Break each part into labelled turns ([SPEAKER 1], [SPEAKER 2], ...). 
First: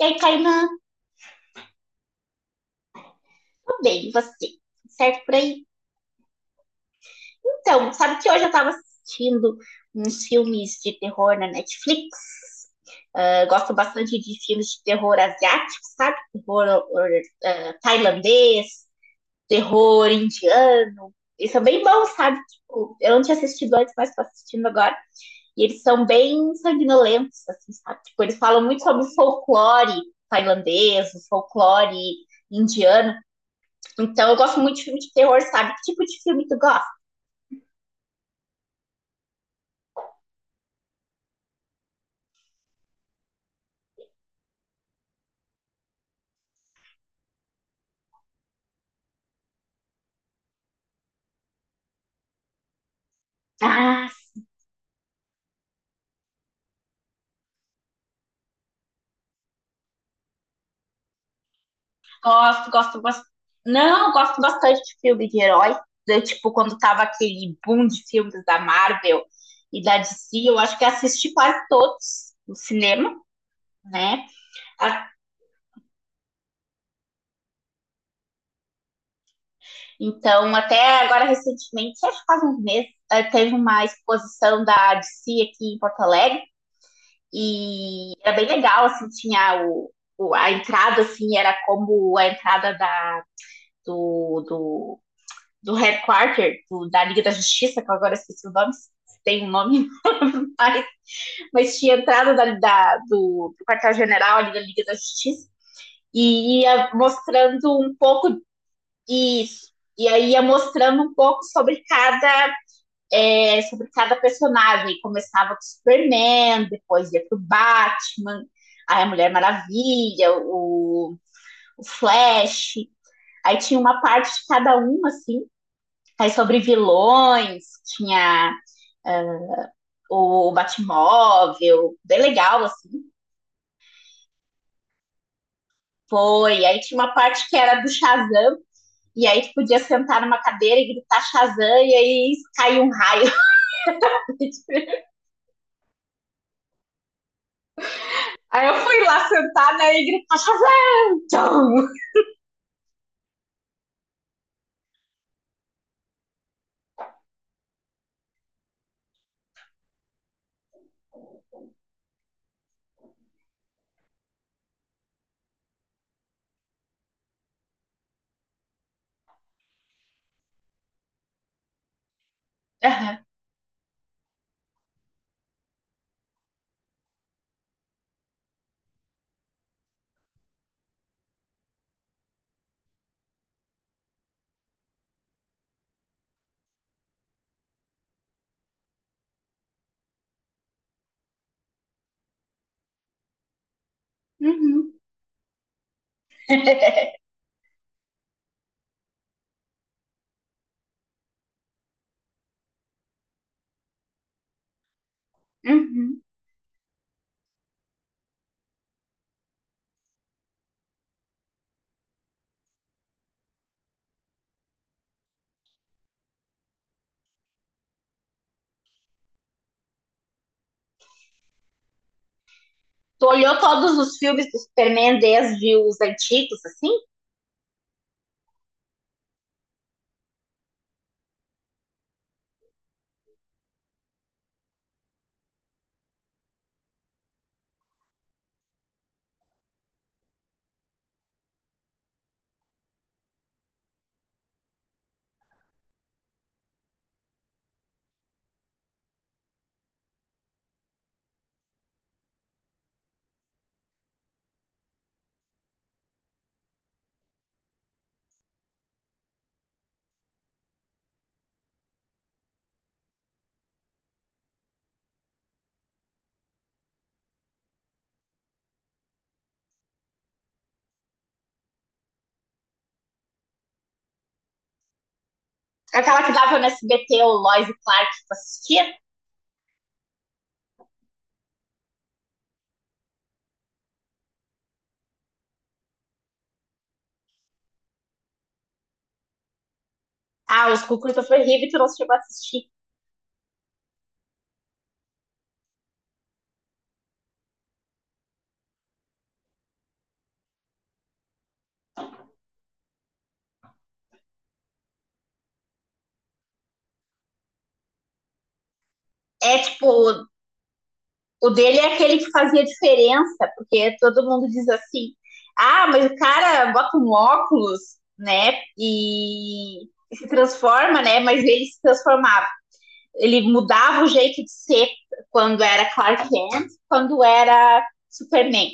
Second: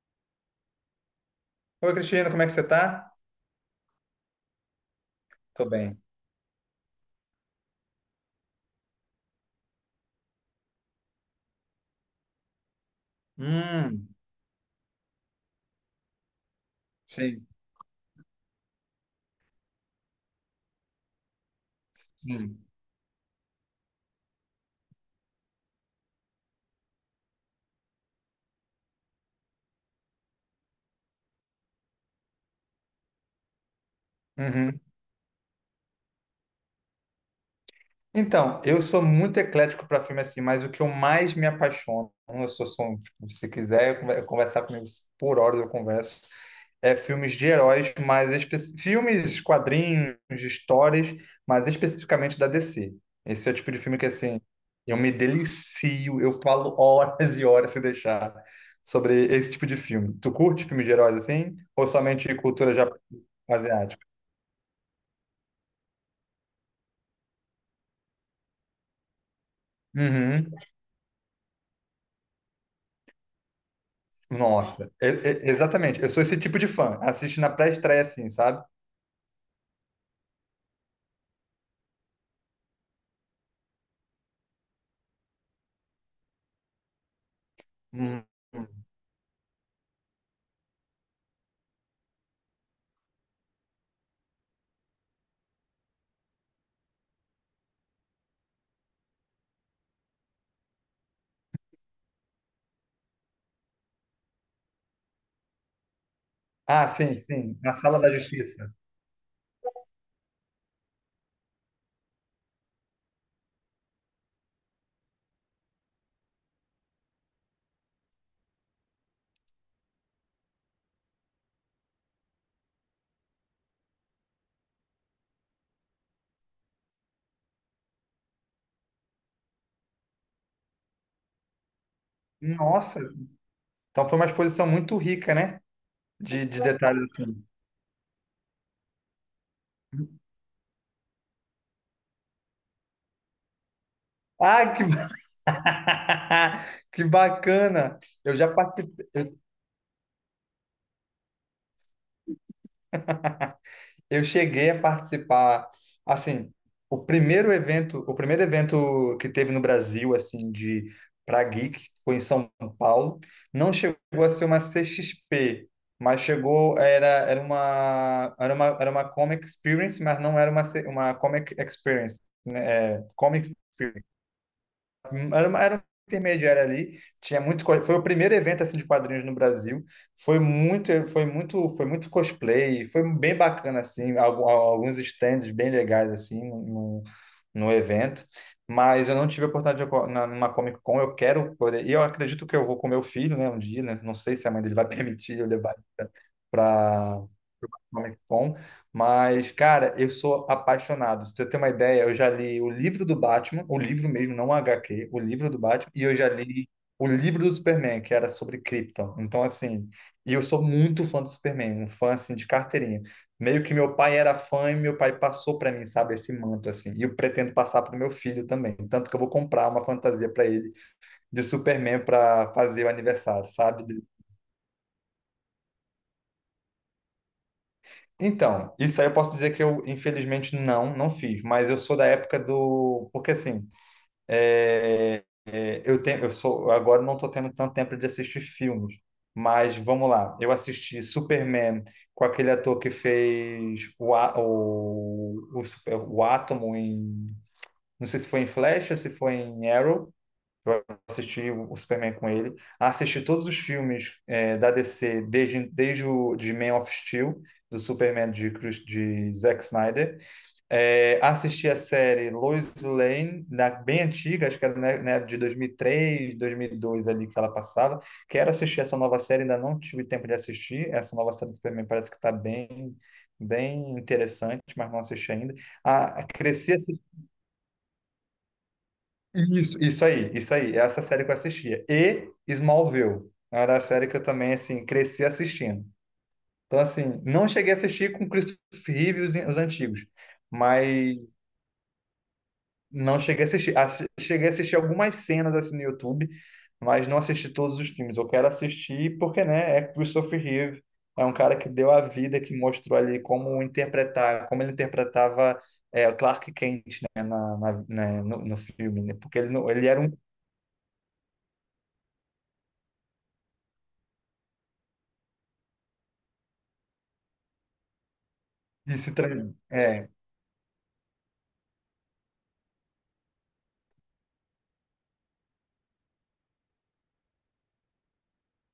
[SPEAKER 1] E aí, Kainan,
[SPEAKER 2] Oi, Cristiano, como é que você tá?
[SPEAKER 1] tudo bem, você? Certo por aí?
[SPEAKER 2] Tô bem.
[SPEAKER 1] Então, sabe que hoje eu tava assistindo uns filmes de terror na Netflix? Ah, gosto
[SPEAKER 2] Hum,
[SPEAKER 1] bastante de filmes de terror asiático, sabe?
[SPEAKER 2] sim,
[SPEAKER 1] Ah, tailandês, terror indiano. Eles são bem bons, sabe?
[SPEAKER 2] sim.
[SPEAKER 1] Tipo, eu não tinha assistido antes, mas tô assistindo agora. E eles são bem sanguinolentos, assim, sabe? Tipo, eles falam muito sobre o folclore tailandês, o folclore indiano. Então eu gosto muito
[SPEAKER 2] Uhum.
[SPEAKER 1] de filme de terror, sabe? Que tipo de filme tu gosta?
[SPEAKER 2] Então, eu sou muito eclético para filme assim, mas o que eu mais me apaixono, eu sou um, tipo, se quiser eu conversar comigo por horas eu converso, é filmes de heróis, mas filmes, quadrinhos, histórias, mas especificamente da DC. Esse é o tipo de filme que
[SPEAKER 1] Ah,
[SPEAKER 2] assim, eu me delicio, eu falo horas e horas se deixar sobre esse tipo de filme. Tu curte filmes de heróis assim ou somente
[SPEAKER 1] gosto,
[SPEAKER 2] cultura
[SPEAKER 1] gosto, gosto.
[SPEAKER 2] asiática?
[SPEAKER 1] Não, eu gosto bastante de filme de herói. Eu, tipo, quando tava aquele boom de filmes da Marvel e da DC,
[SPEAKER 2] Uhum.
[SPEAKER 1] eu acho que assisti quase todos no cinema, né?
[SPEAKER 2] Nossa,
[SPEAKER 1] Ah,
[SPEAKER 2] exatamente. Eu sou esse tipo de fã. Assiste na pré-estreia, assim, sabe?
[SPEAKER 1] então, até agora recentemente, acho que faz uns meses, teve uma exposição da DC aqui em Porto Alegre e
[SPEAKER 2] Hum.
[SPEAKER 1] era bem legal, assim, tinha o a entrada, assim, era como a entrada do do headquarter da Liga da Justiça, que eu agora esqueci o nome, tem um nome, mas, mas tinha entrado do quartel-general ali da Liga da Justiça e
[SPEAKER 2] Ah,
[SPEAKER 1] ia
[SPEAKER 2] sim, sim. Na
[SPEAKER 1] mostrando um
[SPEAKER 2] Sala da
[SPEAKER 1] pouco
[SPEAKER 2] Justiça.
[SPEAKER 1] disso. E aí ia mostrando um pouco sobre cada, sobre cada personagem. Começava com o Superman, depois ia pro Batman, aí a Mulher Maravilha, o Flash. Aí tinha uma parte de cada um, assim. Aí sobre vilões, tinha, é, o Batmóvel, bem legal,
[SPEAKER 2] Nossa,
[SPEAKER 1] assim.
[SPEAKER 2] então foi uma exposição muito rica, né? De
[SPEAKER 1] Foi. Aí tinha
[SPEAKER 2] detalhes
[SPEAKER 1] uma
[SPEAKER 2] assim.
[SPEAKER 1] parte que era do Shazam, e aí tu podia sentar numa cadeira e gritar Shazam, e aí caiu um raio.
[SPEAKER 2] Ah, que bacana! Eu já
[SPEAKER 1] Aí eu fui
[SPEAKER 2] participei.
[SPEAKER 1] lá sentar, né, e gritar Shazam!
[SPEAKER 2] Eu cheguei a participar, assim, o primeiro evento que teve no Brasil, assim, de para geek, foi em São Paulo. Não chegou a ser uma CXP, mas chegou, era uma Comic Experience, mas não era uma Comic Experience, né? É, Comic Experience. Era uma intermediária ali, tinha muito, foi o primeiro evento assim de quadrinhos no Brasil. Foi muito cosplay, foi bem bacana assim, alguns stands bem legais assim no evento. Mas eu não tive a oportunidade numa Comic Con, eu quero poder, e eu acredito que eu vou com meu filho, né, um dia, né, não sei se a mãe dele vai
[SPEAKER 1] Uhum.
[SPEAKER 2] permitir eu levar ele para Comic Con, mas, cara, eu sou apaixonado. Se eu ter uma ideia, eu já li o livro do Batman, o livro mesmo, não o HQ, o livro do Batman, e eu
[SPEAKER 1] Uhum.
[SPEAKER 2] já li o livro do Superman, que era sobre Krypton. Então, assim, e eu sou muito fã do Superman, um fã, assim, de carteirinha. Meio que meu pai era fã e meu pai passou para mim, sabe, esse manto, assim. E eu pretendo passar para o meu filho também. Tanto que eu vou comprar uma fantasia para ele de Superman para fazer o
[SPEAKER 1] Tu
[SPEAKER 2] aniversário,
[SPEAKER 1] olhou
[SPEAKER 2] sabe?
[SPEAKER 1] todos os filmes do Superman desde os antigos, assim?
[SPEAKER 2] Então, isso aí eu posso dizer que eu, infelizmente, não, não fiz, mas eu sou da época do. Porque assim, eu sou, agora não estou tendo tanto tempo de assistir filmes, mas vamos lá. Eu assisti Superman com aquele ator que fez o, A- o, o, Super- o Átomo em. Não sei se foi em Flash ou se foi em Arrow. Eu assisti o Superman com ele. Assisti todos os filmes da DC, desde o de Man of Steel, do Superman de Zack Snyder. É, assisti a série Lois Lane, bem antiga, acho que era né, de 2003, 2002 ali que ela passava. Quero assistir essa nova série, ainda não tive tempo de assistir. Essa nova série do Superman parece que está bem, bem interessante, mas não assisti ainda. Ah,
[SPEAKER 1] Aquela que dava no
[SPEAKER 2] cresci
[SPEAKER 1] SBT, o Lois e Clark, que tu assistia?
[SPEAKER 2] isso, isso aí, isso aí. É, essa série que eu assistia. E Smallville. Era a série que eu também, assim, cresci assistindo. Então, assim, não cheguei a assistir com Christopher Reeve e os antigos.
[SPEAKER 1] Ah, os
[SPEAKER 2] Mas
[SPEAKER 1] Cucurutas foi horrível e tu não chegou a assistir.
[SPEAKER 2] não cheguei a assistir. Cheguei a assistir algumas cenas, assim, no YouTube. Mas não assisti todos os filmes. Eu quero assistir porque, né, é Christopher Reeve. É um cara que deu a vida, que mostrou ali como interpretar, como ele interpretava o Clark Kent, né, né, no filme, né? Porque ele,
[SPEAKER 1] É,
[SPEAKER 2] ele era um
[SPEAKER 1] tipo, o dele é aquele que fazia diferença, porque todo mundo diz assim: ah, mas o cara bota um óculos, né?
[SPEAKER 2] esse treino.
[SPEAKER 1] E,
[SPEAKER 2] É,
[SPEAKER 1] e se transforma, né? Mas ele se transformava. Ele mudava o jeito de ser quando era Clark Kent, quando era Superman,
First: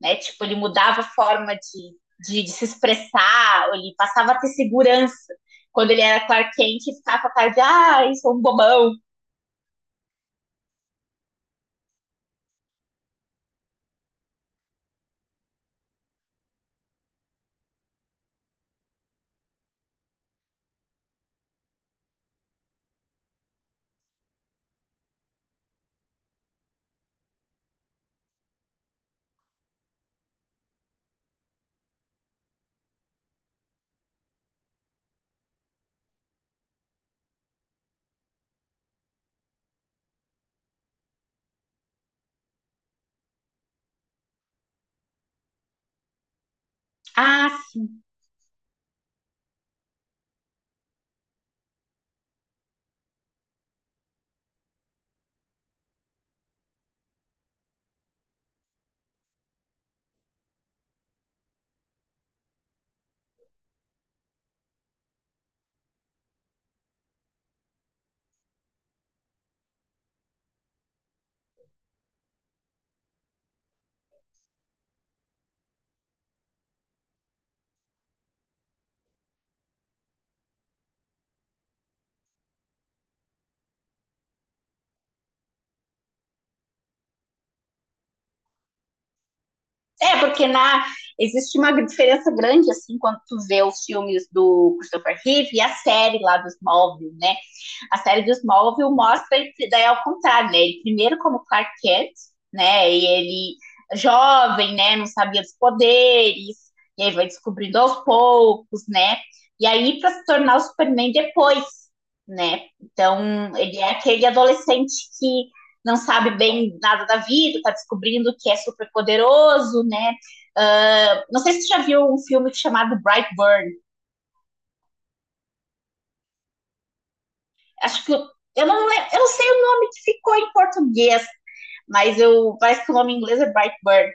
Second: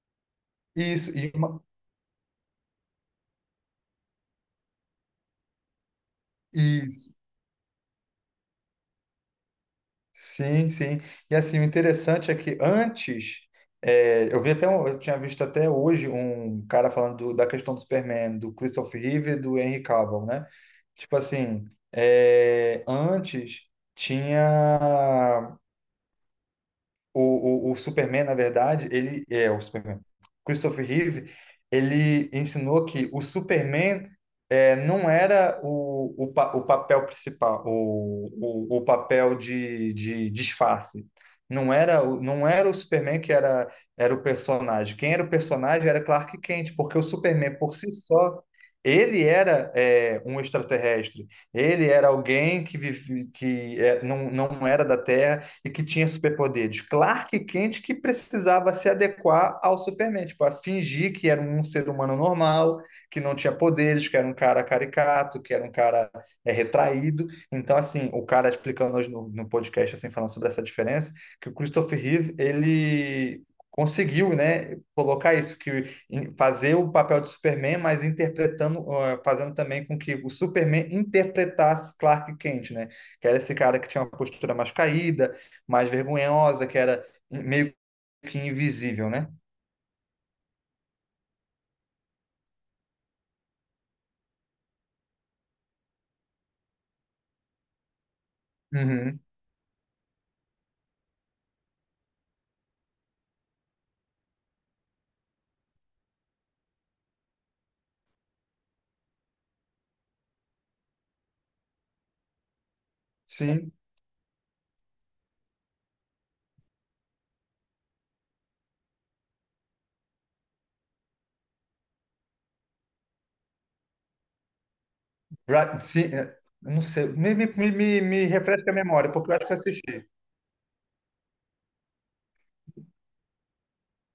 [SPEAKER 1] né? Tipo, ele mudava a
[SPEAKER 2] isso, e
[SPEAKER 1] forma de se expressar, ele passava a ter segurança. Quando ele era Clark Kent,
[SPEAKER 2] isso.
[SPEAKER 1] ficava com a cara de, ah, eu sou um bobão.
[SPEAKER 2] Sim, sim. E assim, o interessante é que antes, eu vi até, eu tinha visto até hoje um cara falando da questão do Superman, do Christopher Reeve e do Henry Cavill, né? Tipo assim, antes tinha o Superman, na verdade, ele é o Superman. Christopher Reeve, ele ensinou que o Superman não era o papel principal, o papel de disfarce. Não era, não era o Superman que era, o personagem. Quem era o personagem era Clark Kent, porque o Superman
[SPEAKER 1] Ah,
[SPEAKER 2] por si só, ele era um extraterrestre. Ele era alguém que, vive, que é, não era da Terra e que tinha superpoderes. Clark Kent que precisava se adequar ao Superman, tipo, a fingir que era um ser humano normal, que não tinha poderes, que era um cara caricato, que era um cara retraído. Então, assim, o cara explicando hoje no podcast, assim, falando sobre essa diferença, que o Christopher Reeve, ele conseguiu, né, colocar isso, fazer o papel de Superman, mas interpretando, ah, fazendo também com que o Superman interpretasse Clark Kent, né, que era esse cara que tinha uma postura mais caída, mais vergonhosa, que era meio que invisível, né?
[SPEAKER 1] é, porque na, existe uma diferença grande, assim, quando tu vê os filmes do Christopher Reeve e a série lá dos móveis, né? A série do Smallville
[SPEAKER 2] Uhum.
[SPEAKER 1] mostra que daí é ao contrário, né? Ele primeiro como Clark Kent, né? E ele jovem, né? Não sabia dos poderes, e aí vai descobrindo aos poucos, né? E aí para se tornar o Superman depois, né? Então
[SPEAKER 2] Sim.
[SPEAKER 1] ele é aquele adolescente que não sabe bem nada da vida, tá descobrindo que é super poderoso, né? Não sei se você já viu um filme chamado Brightburn.
[SPEAKER 2] Ra- se- é, não sei, me, me, me, me
[SPEAKER 1] Acho que
[SPEAKER 2] me refresca a
[SPEAKER 1] eu
[SPEAKER 2] memória,
[SPEAKER 1] não
[SPEAKER 2] porque eu acho
[SPEAKER 1] sei
[SPEAKER 2] que eu
[SPEAKER 1] o nome
[SPEAKER 2] assisti.
[SPEAKER 1] que ficou em português, mas eu parece que o nome em inglês é Brightburn,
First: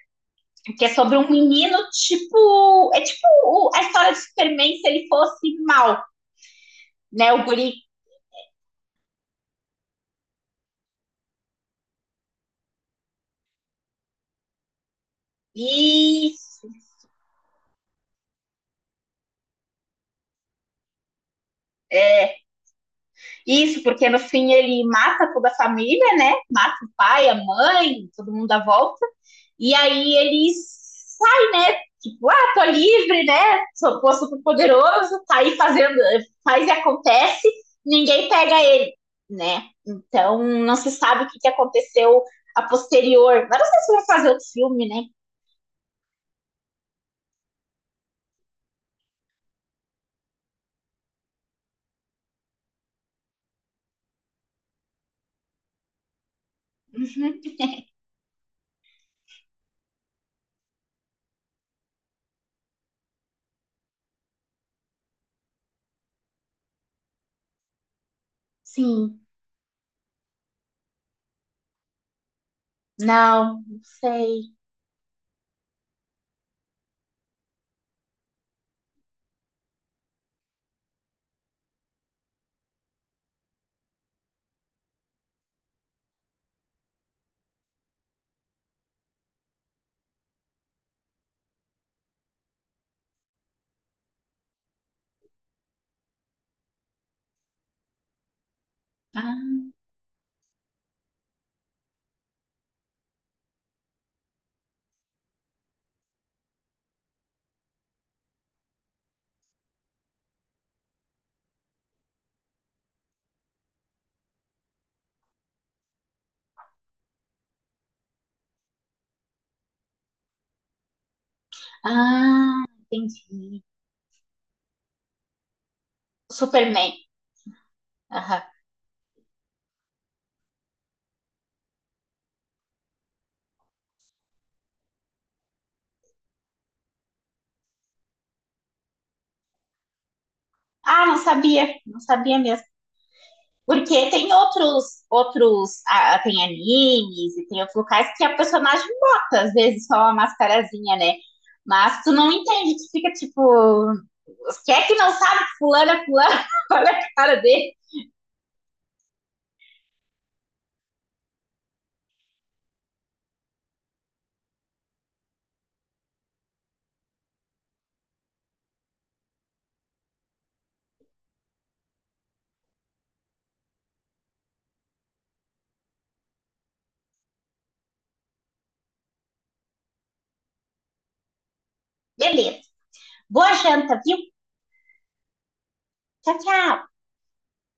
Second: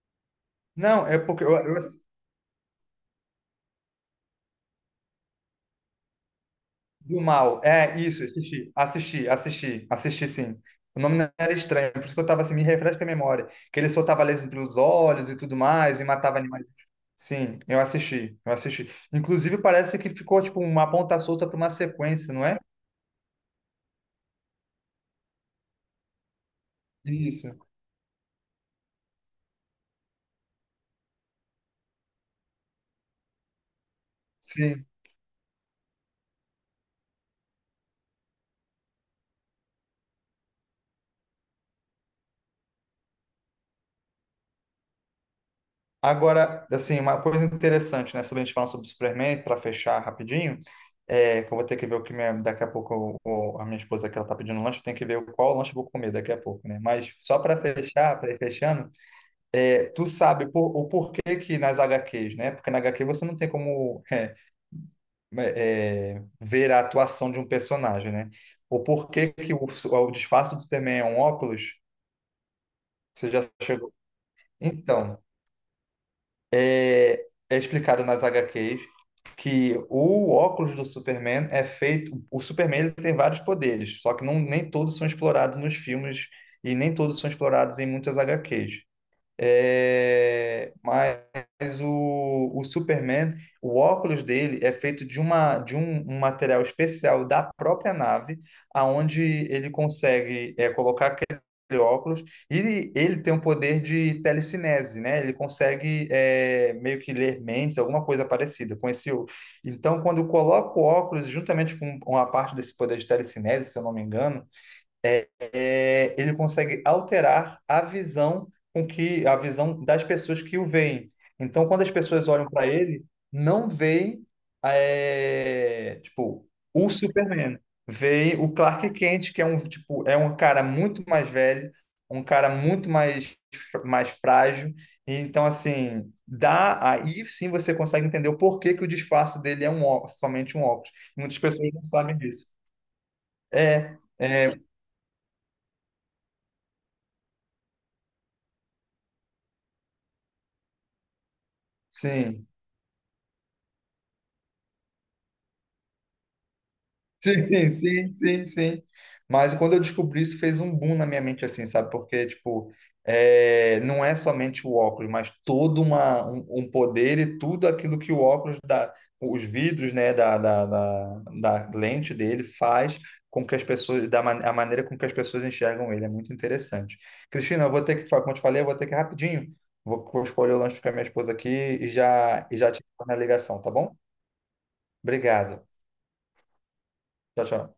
[SPEAKER 1] que é
[SPEAKER 2] Não,
[SPEAKER 1] sobre
[SPEAKER 2] é
[SPEAKER 1] um
[SPEAKER 2] porque eu,
[SPEAKER 1] menino tipo, é tipo a história de Superman se ele fosse mal,
[SPEAKER 2] do
[SPEAKER 1] né, o
[SPEAKER 2] mal.
[SPEAKER 1] guri.
[SPEAKER 2] É isso, assisti sim. O nome não era estranho, por isso que eu tava assim, me refresca a memória. Que ele soltava laser pelos olhos e tudo mais, e matava
[SPEAKER 1] Isso.
[SPEAKER 2] animais.
[SPEAKER 1] Isso.
[SPEAKER 2] Sim, eu assisti. Inclusive, parece que ficou tipo uma ponta solta para uma sequência,
[SPEAKER 1] É,
[SPEAKER 2] não é?
[SPEAKER 1] isso, porque no fim ele mata toda a família, né? Mata o pai, a
[SPEAKER 2] Isso.
[SPEAKER 1] mãe, todo mundo à volta. E aí ele sai, né? Tipo, ah, tô livre, né? Sou, tô super
[SPEAKER 2] Sim.
[SPEAKER 1] poderoso, tá aí fazendo, faz e acontece, ninguém pega ele, né? Então não se sabe o que, que aconteceu a posterior. Mas não sei se vai fazer outro filme, né?
[SPEAKER 2] Agora, assim, uma coisa interessante, né, sobre a gente falar sobre Superman, para fechar rapidinho, que eu vou ter que ver o que minha, daqui a pouco a minha esposa que ela tá pedindo lanche, tem que ver qual lanche eu vou comer daqui a pouco, né? Mas só
[SPEAKER 1] Uhum.
[SPEAKER 2] para fechar, para ir fechando, tu sabe o porquê que nas HQs, né? Porque na HQ você não tem como ver a atuação de um personagem, né? O
[SPEAKER 1] Sim,
[SPEAKER 2] porquê que o disfarce do Superman é um óculos, você já
[SPEAKER 1] não, não
[SPEAKER 2] chegou.
[SPEAKER 1] sei.
[SPEAKER 2] Então. é, é explicado nas H. HQs que o óculos do Superman é feito. O Superman ele tem vários poderes, só que não, nem todos são explorados nos filmes e nem todos são explorados em muitas H. HQs. É, mas o Superman, o óculos dele é feito de um material especial da própria nave, aonde
[SPEAKER 1] Ah,
[SPEAKER 2] ele consegue colocar aquele óculos e ele tem o poder de telecinese, né? Ele consegue meio que ler mentes, alguma coisa parecida com esse. Então, quando coloca o óculos juntamente com uma parte desse poder de telecinese, se eu não me engano ele consegue alterar a visão com que a visão das pessoas que o veem. Então, quando as pessoas olham
[SPEAKER 1] ah,
[SPEAKER 2] para ele,
[SPEAKER 1] entendi.
[SPEAKER 2] não veem tipo o
[SPEAKER 1] Superman.
[SPEAKER 2] Superman, veem
[SPEAKER 1] Aham.
[SPEAKER 2] o Clark Kent, que é um cara muito mais velho, um cara muito mais mais frágil. Então, assim, dá aí sim você consegue entender o porquê que o disfarce dele é somente um óculos.
[SPEAKER 1] Ah, não
[SPEAKER 2] Muitas
[SPEAKER 1] sabia,
[SPEAKER 2] pessoas não
[SPEAKER 1] não
[SPEAKER 2] sabem
[SPEAKER 1] sabia
[SPEAKER 2] disso.
[SPEAKER 1] mesmo.
[SPEAKER 2] É,
[SPEAKER 1] Porque tem
[SPEAKER 2] é,
[SPEAKER 1] outros, outros, ah, tem animes e tem outros locais que a personagem bota, às vezes, só uma mascarazinha, né? Mas tu não
[SPEAKER 2] sim.
[SPEAKER 1] entende, tu fica tipo, quem é que não sabe que fulano é fulano? Olha a cara
[SPEAKER 2] Sim,
[SPEAKER 1] dele.
[SPEAKER 2] sim, sim, sim. Mas quando eu descobri isso, fez um boom na minha mente, assim, sabe? Porque, tipo, não é somente o óculos, mas todo um poder e tudo aquilo que o óculos dá, os vidros, né, da lente dele faz com que as pessoas, a maneira com que as pessoas enxergam ele. É muito interessante. Cristina, eu vou ter que, como eu te falei, eu vou ter que ir rapidinho. Vou escolher o lanche com a minha esposa aqui e já,
[SPEAKER 1] Beleza.
[SPEAKER 2] te dou na
[SPEAKER 1] Boa
[SPEAKER 2] ligação, tá bom?
[SPEAKER 1] janta, viu?
[SPEAKER 2] Obrigado.
[SPEAKER 1] Tchau, tchau.
[SPEAKER 2] Tchau, tchau.